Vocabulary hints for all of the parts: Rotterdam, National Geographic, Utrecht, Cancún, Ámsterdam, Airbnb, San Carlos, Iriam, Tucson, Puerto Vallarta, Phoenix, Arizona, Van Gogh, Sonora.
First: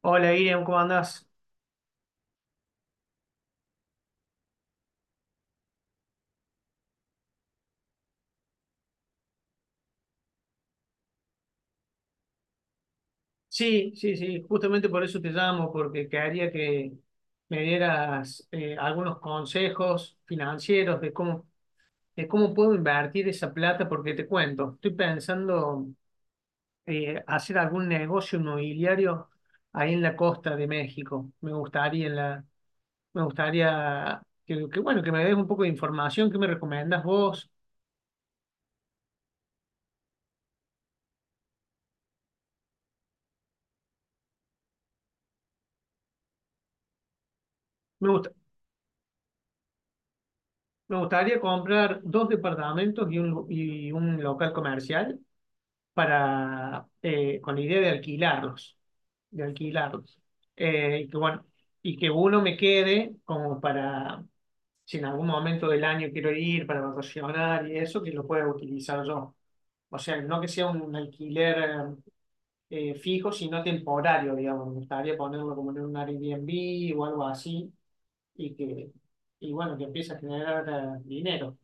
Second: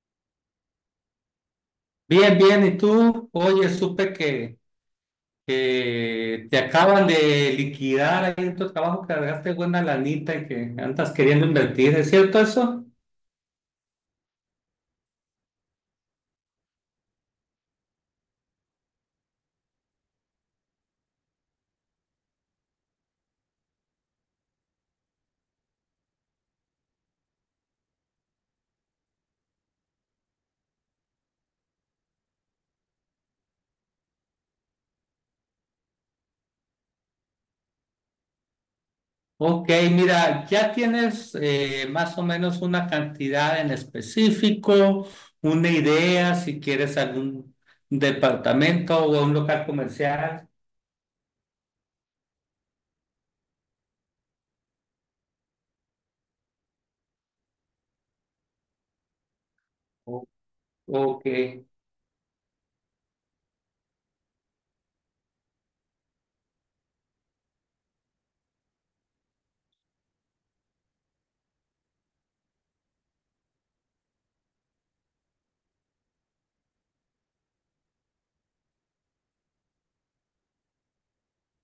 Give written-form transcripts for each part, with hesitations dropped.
Hola, Iriam, ¿cómo andás? Bien, bien, ¿y tú? Oye, supe que te acaban de liquidar ahí en tu trabajo, que cargaste buena lanita y que andas queriendo invertir, ¿es cierto eso? Sí, sí, sí, justamente por eso te llamo, porque quería que me dieras algunos consejos financieros de cómo puedo invertir esa plata, porque te cuento, estoy pensando hacer algún negocio inmobiliario ahí en la costa de México. Me gustaría que, bueno, que me des un poco de información. ¿Qué me recomendás vos? Ok, mira, ¿ya tienes más o menos una cantidad en específico, una idea, si quieres algún Me gusta. departamento o un local comercial? Me gustaría comprar dos departamentos y y un local comercial para, con la idea de alquilarlos. O- Y que Ok. bueno, y que uno me quede como para, si en algún momento del año quiero ir para vacacionar y eso, que lo pueda utilizar yo. O sea, no que sea un alquiler fijo, sino temporario, digamos. Me gustaría ponerlo como en un Airbnb o algo así y y bueno, que empiece a generar dinero.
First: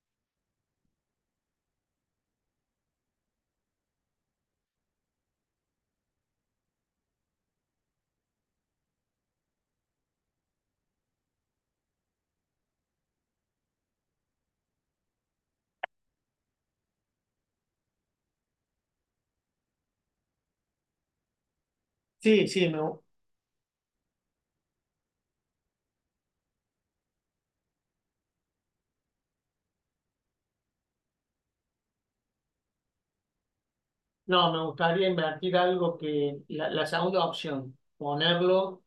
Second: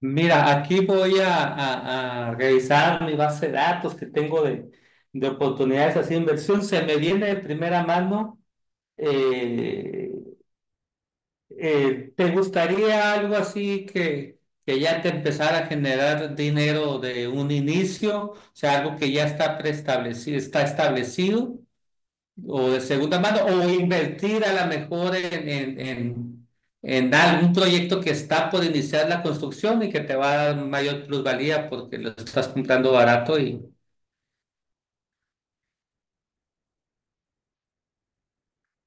Mira, aquí voy a revisar mi base de datos que tengo de oportunidades así de inversión. Se me viene de primera mano. eh, ¿Te gustaría algo así que ya te empezara a generar dinero de un inicio? O sea, algo que ya está preestablecido, está establecido Sí, sí, o de segunda mano o invertir a lo mejor en algún proyecto que está por iniciar la construcción y que te va a dar mayor plusvalía porque lo estás comprando barato y no, me gustaría invertir algo que, la segunda opción,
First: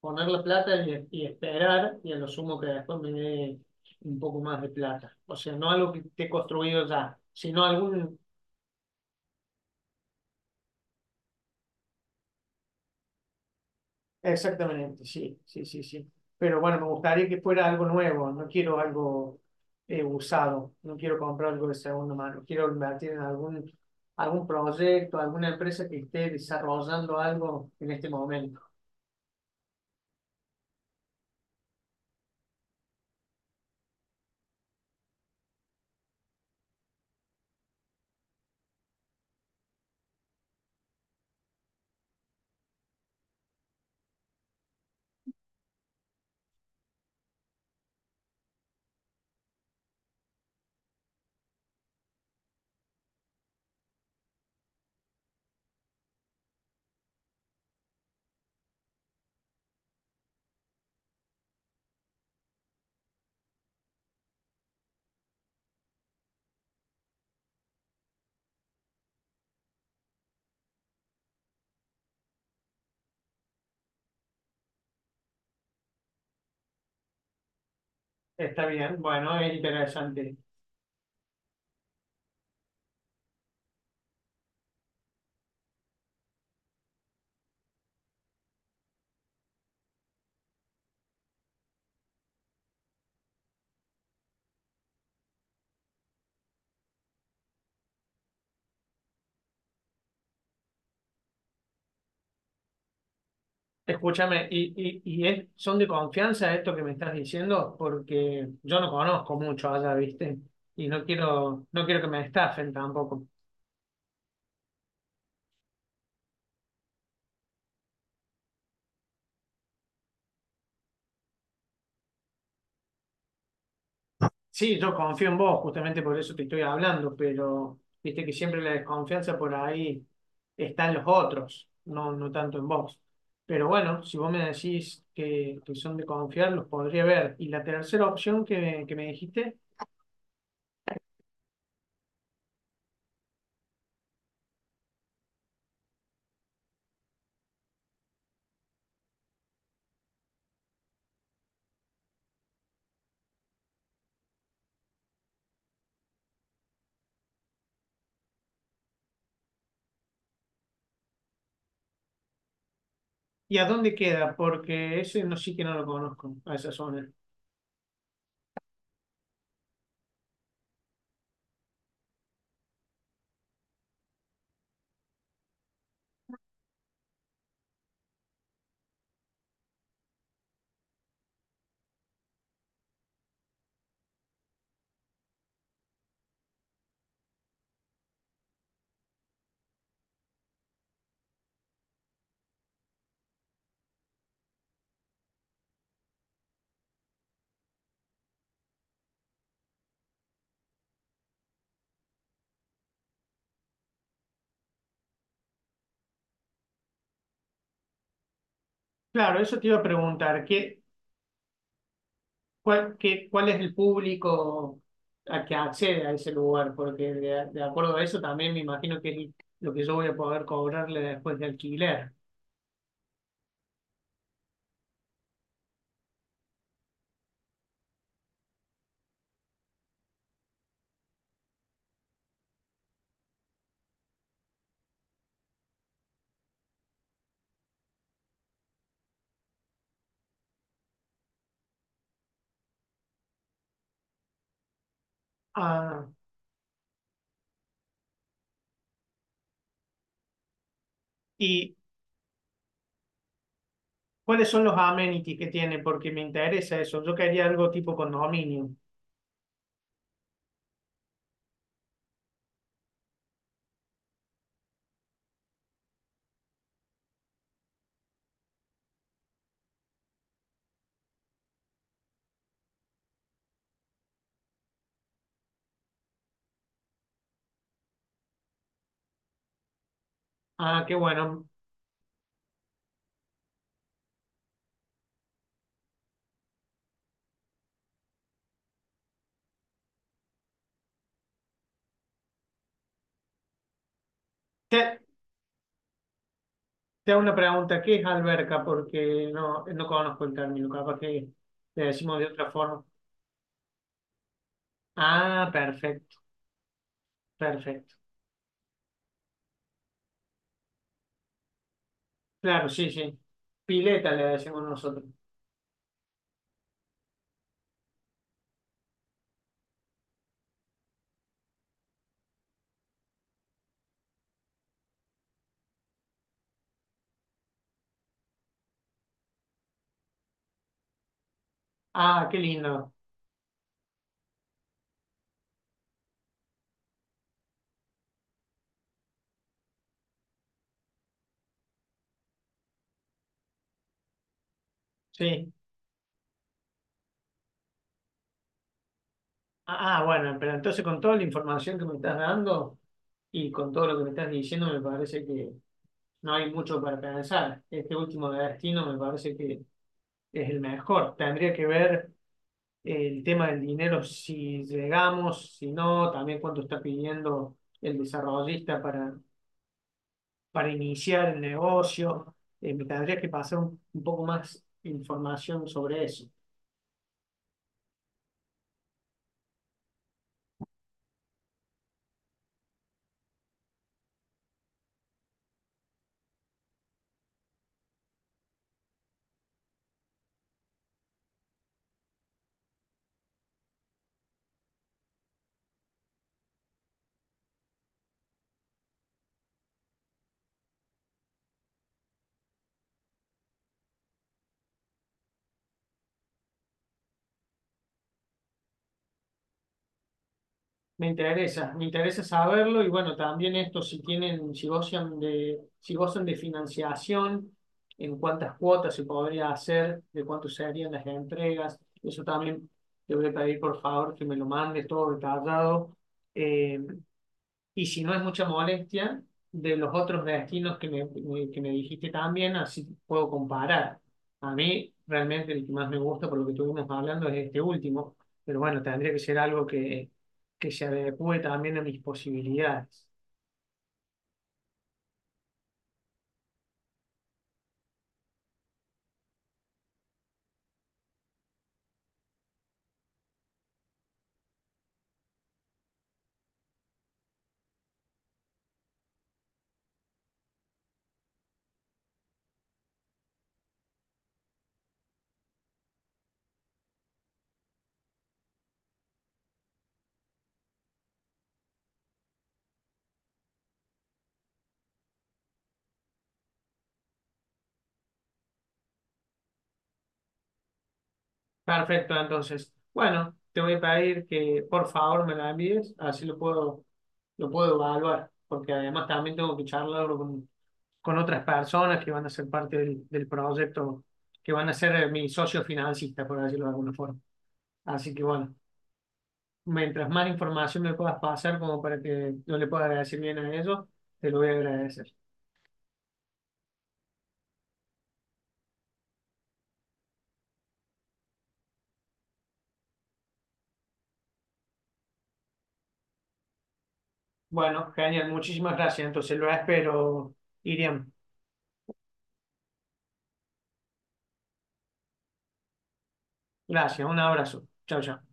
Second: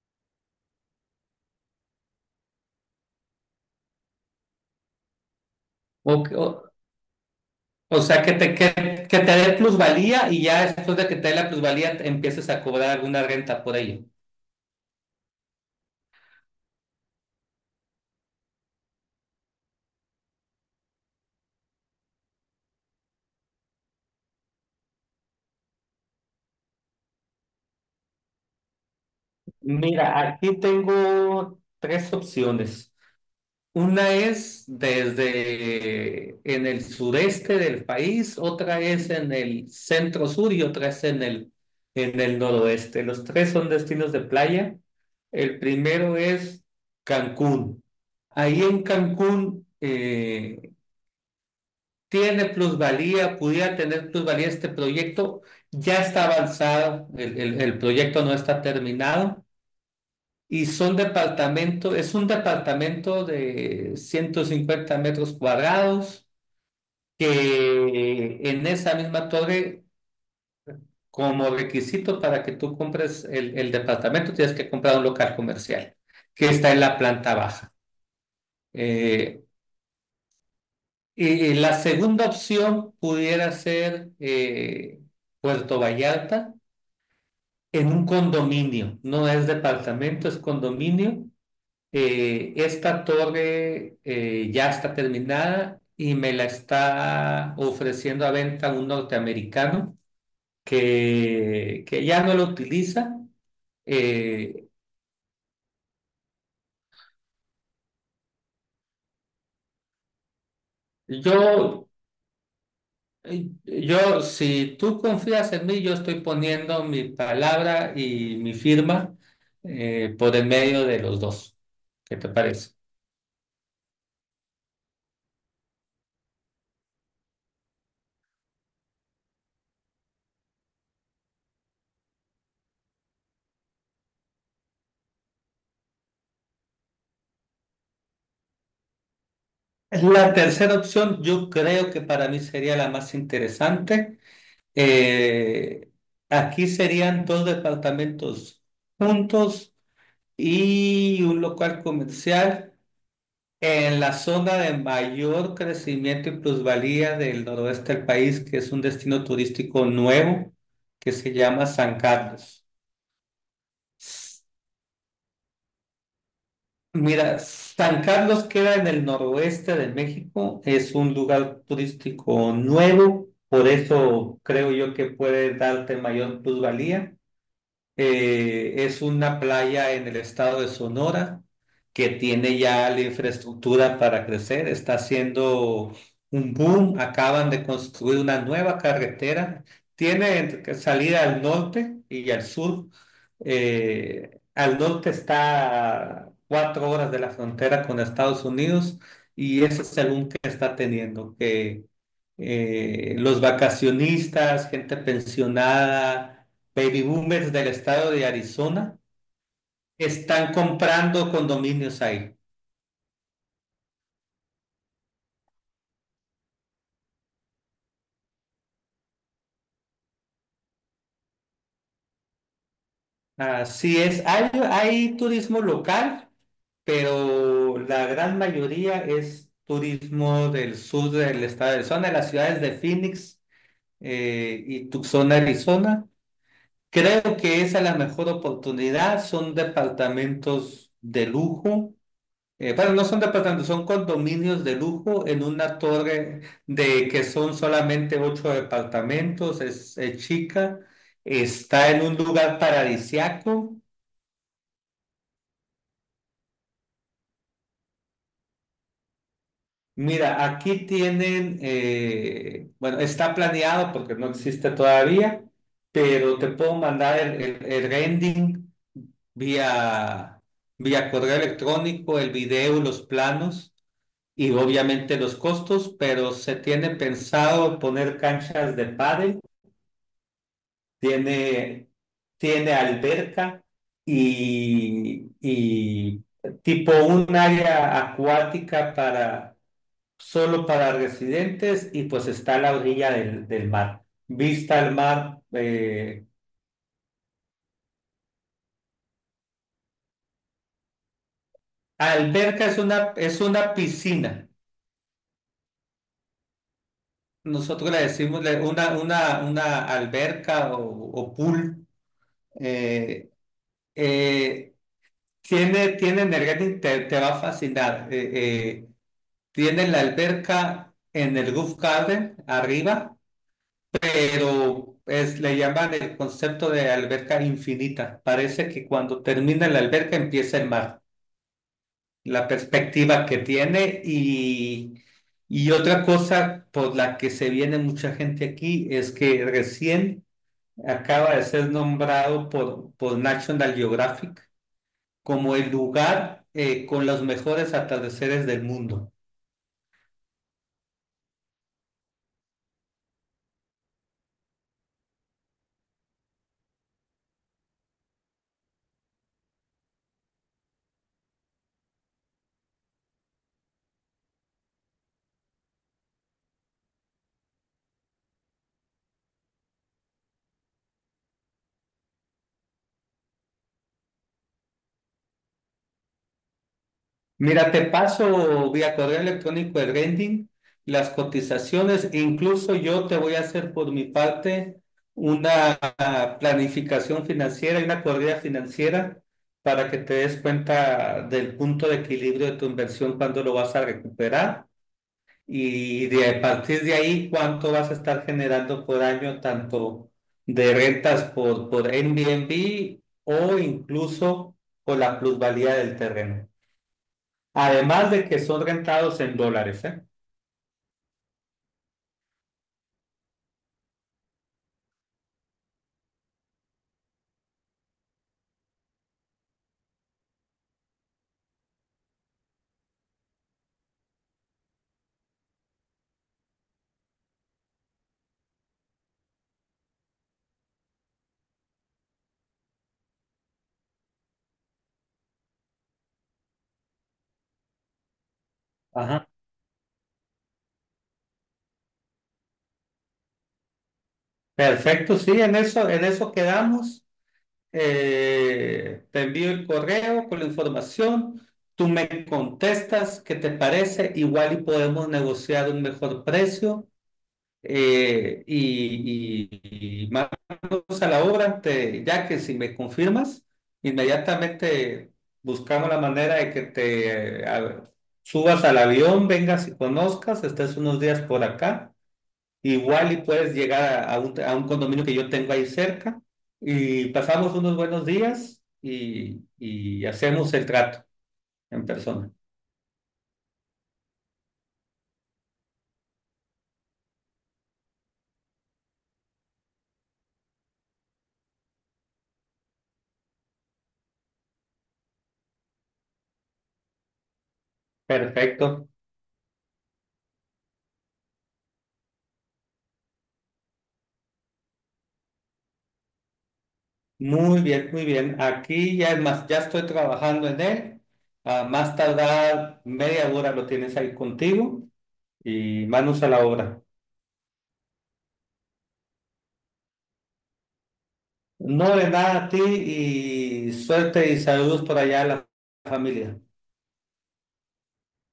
poner la plata y esperar y a lo sumo que después me dé un poco más de plata. O sea, no algo que o, esté o, construido ya, sino o algún. sea que te dé plusvalía y ya después de que te dé la plusvalía empieces a cobrar alguna renta por ello. Exactamente, sí, sí, sí, sí. Pero bueno, me gustaría que fuera algo nuevo, no quiero algo usado, no quiero comprar algo de segunda mano, quiero invertir en algún proyecto, alguna empresa que esté desarrollando algo en este momento. Mira, aquí tengo tres opciones. Una es desde en el sureste del país, otra es en el centro sur y otra es en el noroeste. Los tres son destinos de playa. El primero es Cancún. Ahí en Cancún tiene plusvalía, pudiera tener plusvalía este proyecto. Ya está avanzado, el proyecto no está terminado y son departamento, es un departamento de 150 metros cuadrados que en esa misma torre, como requisito para que tú compres el departamento, tienes que comprar un local comercial que está en la planta baja. Está bien, bueno, Eh, es interesante. y la segunda opción pudiera ser Puerto Vallarta en un condominio, no es departamento, es condominio. Esta torre ya está terminada y me la está ofreciendo a venta un norteamericano que ya no lo utiliza. Escúchame, Eh, ¿y, son de confianza esto que me estás diciendo? Porque yo no conozco mucho allá, ¿viste? Y no quiero, no yo, quiero que me estafen tampoco. yo, si tú confías en mí, yo estoy poniendo mi palabra y mi firma por el medio de los dos. ¿Qué te parece? Sí, yo confío en vos, justamente por eso te estoy hablando, pero viste que siempre la desconfianza por ahí está en los otros, no, no tanto en vos. Pero bueno, si vos me decís que son de confiar, los podría ver. Y la tercera opción que me dijiste. La tercera opción yo creo que para mí sería la más interesante. Eh, Aquí serían dos departamentos juntos y un local comercial en la zona de mayor crecimiento y plusvalía del noroeste del país, que es un destino turístico nuevo que se llama San Carlos. ¿Y a dónde queda? S- Porque ese no, sí que no lo conozco, a esa zona. Mira, San Carlos queda en el noroeste de México, es un lugar turístico nuevo, por eso creo yo que puede darte mayor plusvalía. Es una playa en el estado de Sonora que tiene ya la infraestructura para crecer, está haciendo un boom, acaban de construir una nueva carretera, tiene salida al norte y al sur. Al norte está a cuatro horas de la frontera con Estados Unidos y ese es el boom que está teniendo, que los vacacionistas, gente pensionada, baby boomers del estado de Arizona Claro, eso te iba a preguntar. están comprando condominios ahí. ¿Cuál, cuál es el público a que accede a ese lugar? Porque de acuerdo a eso también me imagino que es lo que yo voy a poder cobrarle después de alquiler. Así es, hay turismo local, pero la gran mayoría es turismo del sur del estado de Arizona, de las ciudades de Phoenix y Tucson, Arizona. Creo que esa es la mejor oportunidad, son departamentos de lujo. Bueno, no son departamentos, son condominios de lujo en una Ah, torre de que son solamente ocho departamentos, es chica, ¿y está en un lugar paradisiaco. cuáles son los amenities que tiene? Porque me interesa eso. Yo quería algo tipo condominio. Mira, aquí tienen, bueno, está planeado porque no existe todavía, pero te puedo mandar el rendering vía, vía correo electrónico, el video, los planos. Y obviamente los costos, pero se tiene pensado poner canchas de pádel, Ah, qué bueno. tiene, tiene alberca y tipo un área acuática para solo para residentes y pues está a la orilla del mar. Vista al Te, mar. Te hago una pregunta. ¿Qué es alberca? Porque no, no conozco el término. Capaz que le decimos de otra Alberca forma. Es una piscina. Ah, perfecto, Nosotros perfecto. Una, una alberca o pool. Claro, sí, sí. eh, Pileta le decimos eh, nosotros. Tiene, tiene Energetic, te va a fascinar. Tiene la alberca en el roof garden arriba, pero es, le llaman el concepto de alberca infinita. Parece que cuando termina la alberca empieza el mar, Ah, qué la lindo. perspectiva que tiene. Y y otra cosa por la que se viene mucha gente aquí es que recién acaba de ser nombrado por National Geographic Sí. como el lugar con los mejores atardeceres del mundo. Ah, ah, bueno, pero entonces con toda la información que me estás dando y con todo lo que me estás diciendo, me parece que no hay mucho para pensar. Este último destino me parece que es el mejor. Tendría que ver el tema del dinero, si llegamos, si no, también cuánto está pidiendo el desarrollista para iniciar el negocio. Me tendría que pasar un poco más información sobre eso. Mira, te paso vía correo electrónico el rending, las cotizaciones, e incluso yo te voy a hacer por mi parte una planificación financiera y una corrida financiera para que te des cuenta del punto de equilibrio de tu inversión, cuando lo vas a recuperar. Y de a partir de ahí, ¿cuánto vas a estar generando por año, tanto de rentas por Airbnb o incluso por la plusvalía del terreno? Además de que son rentados en dólares, ¿eh? Me interesa saberlo y bueno, también esto si tienen, si gozan de financiación, en cuántas cuotas se podría hacer, de cuánto serían las entregas. Eso también te voy a pedir por favor que me lo mandes todo detallado. Eh, y si no es mucha molestia, de los otros destinos que que me dijiste también, así puedo comparar. A mí realmente el que más me gusta por lo que estuvimos hablando es este último, pero bueno, tendría que Ajá. ser algo que se adecue también a mis posibilidades. Perfecto, sí, en eso quedamos. Te envío el correo con la información. Tú me contestas qué te parece. Igual y podemos negociar un mejor precio. Y más a la obra, te, ya que si me confirmas, inmediatamente buscamos la manera de que te subas al avión, vengas y conozcas, estés unos días por acá, igual y puedes llegar a, a un condominio que yo tengo ahí cerca y pasamos unos buenos días y hacemos el trato en Perfecto, persona. entonces. Bueno, te voy a pedir que por favor me la envíes, así lo puedo evaluar, porque además también tengo que charlarlo con otras personas que van a ser parte del proyecto, que van a ser mis socios financistas, por decirlo de alguna forma. Así que bueno, Perfecto. mientras más información me puedas pasar como para que yo le pueda decir bien a ellos, te lo voy a agradecer. Muy bien, muy bien. Aquí ya es más, ya estoy trabajando en él. A más tardar media hora lo tienes ahí contigo y manos a la obra. Bueno, genial, muchísimas gracias. Entonces lo espero, Iriam. No, de nada a ti, y suerte y saludos por allá a la familia. Gracias, un abrazo. Chao, chao.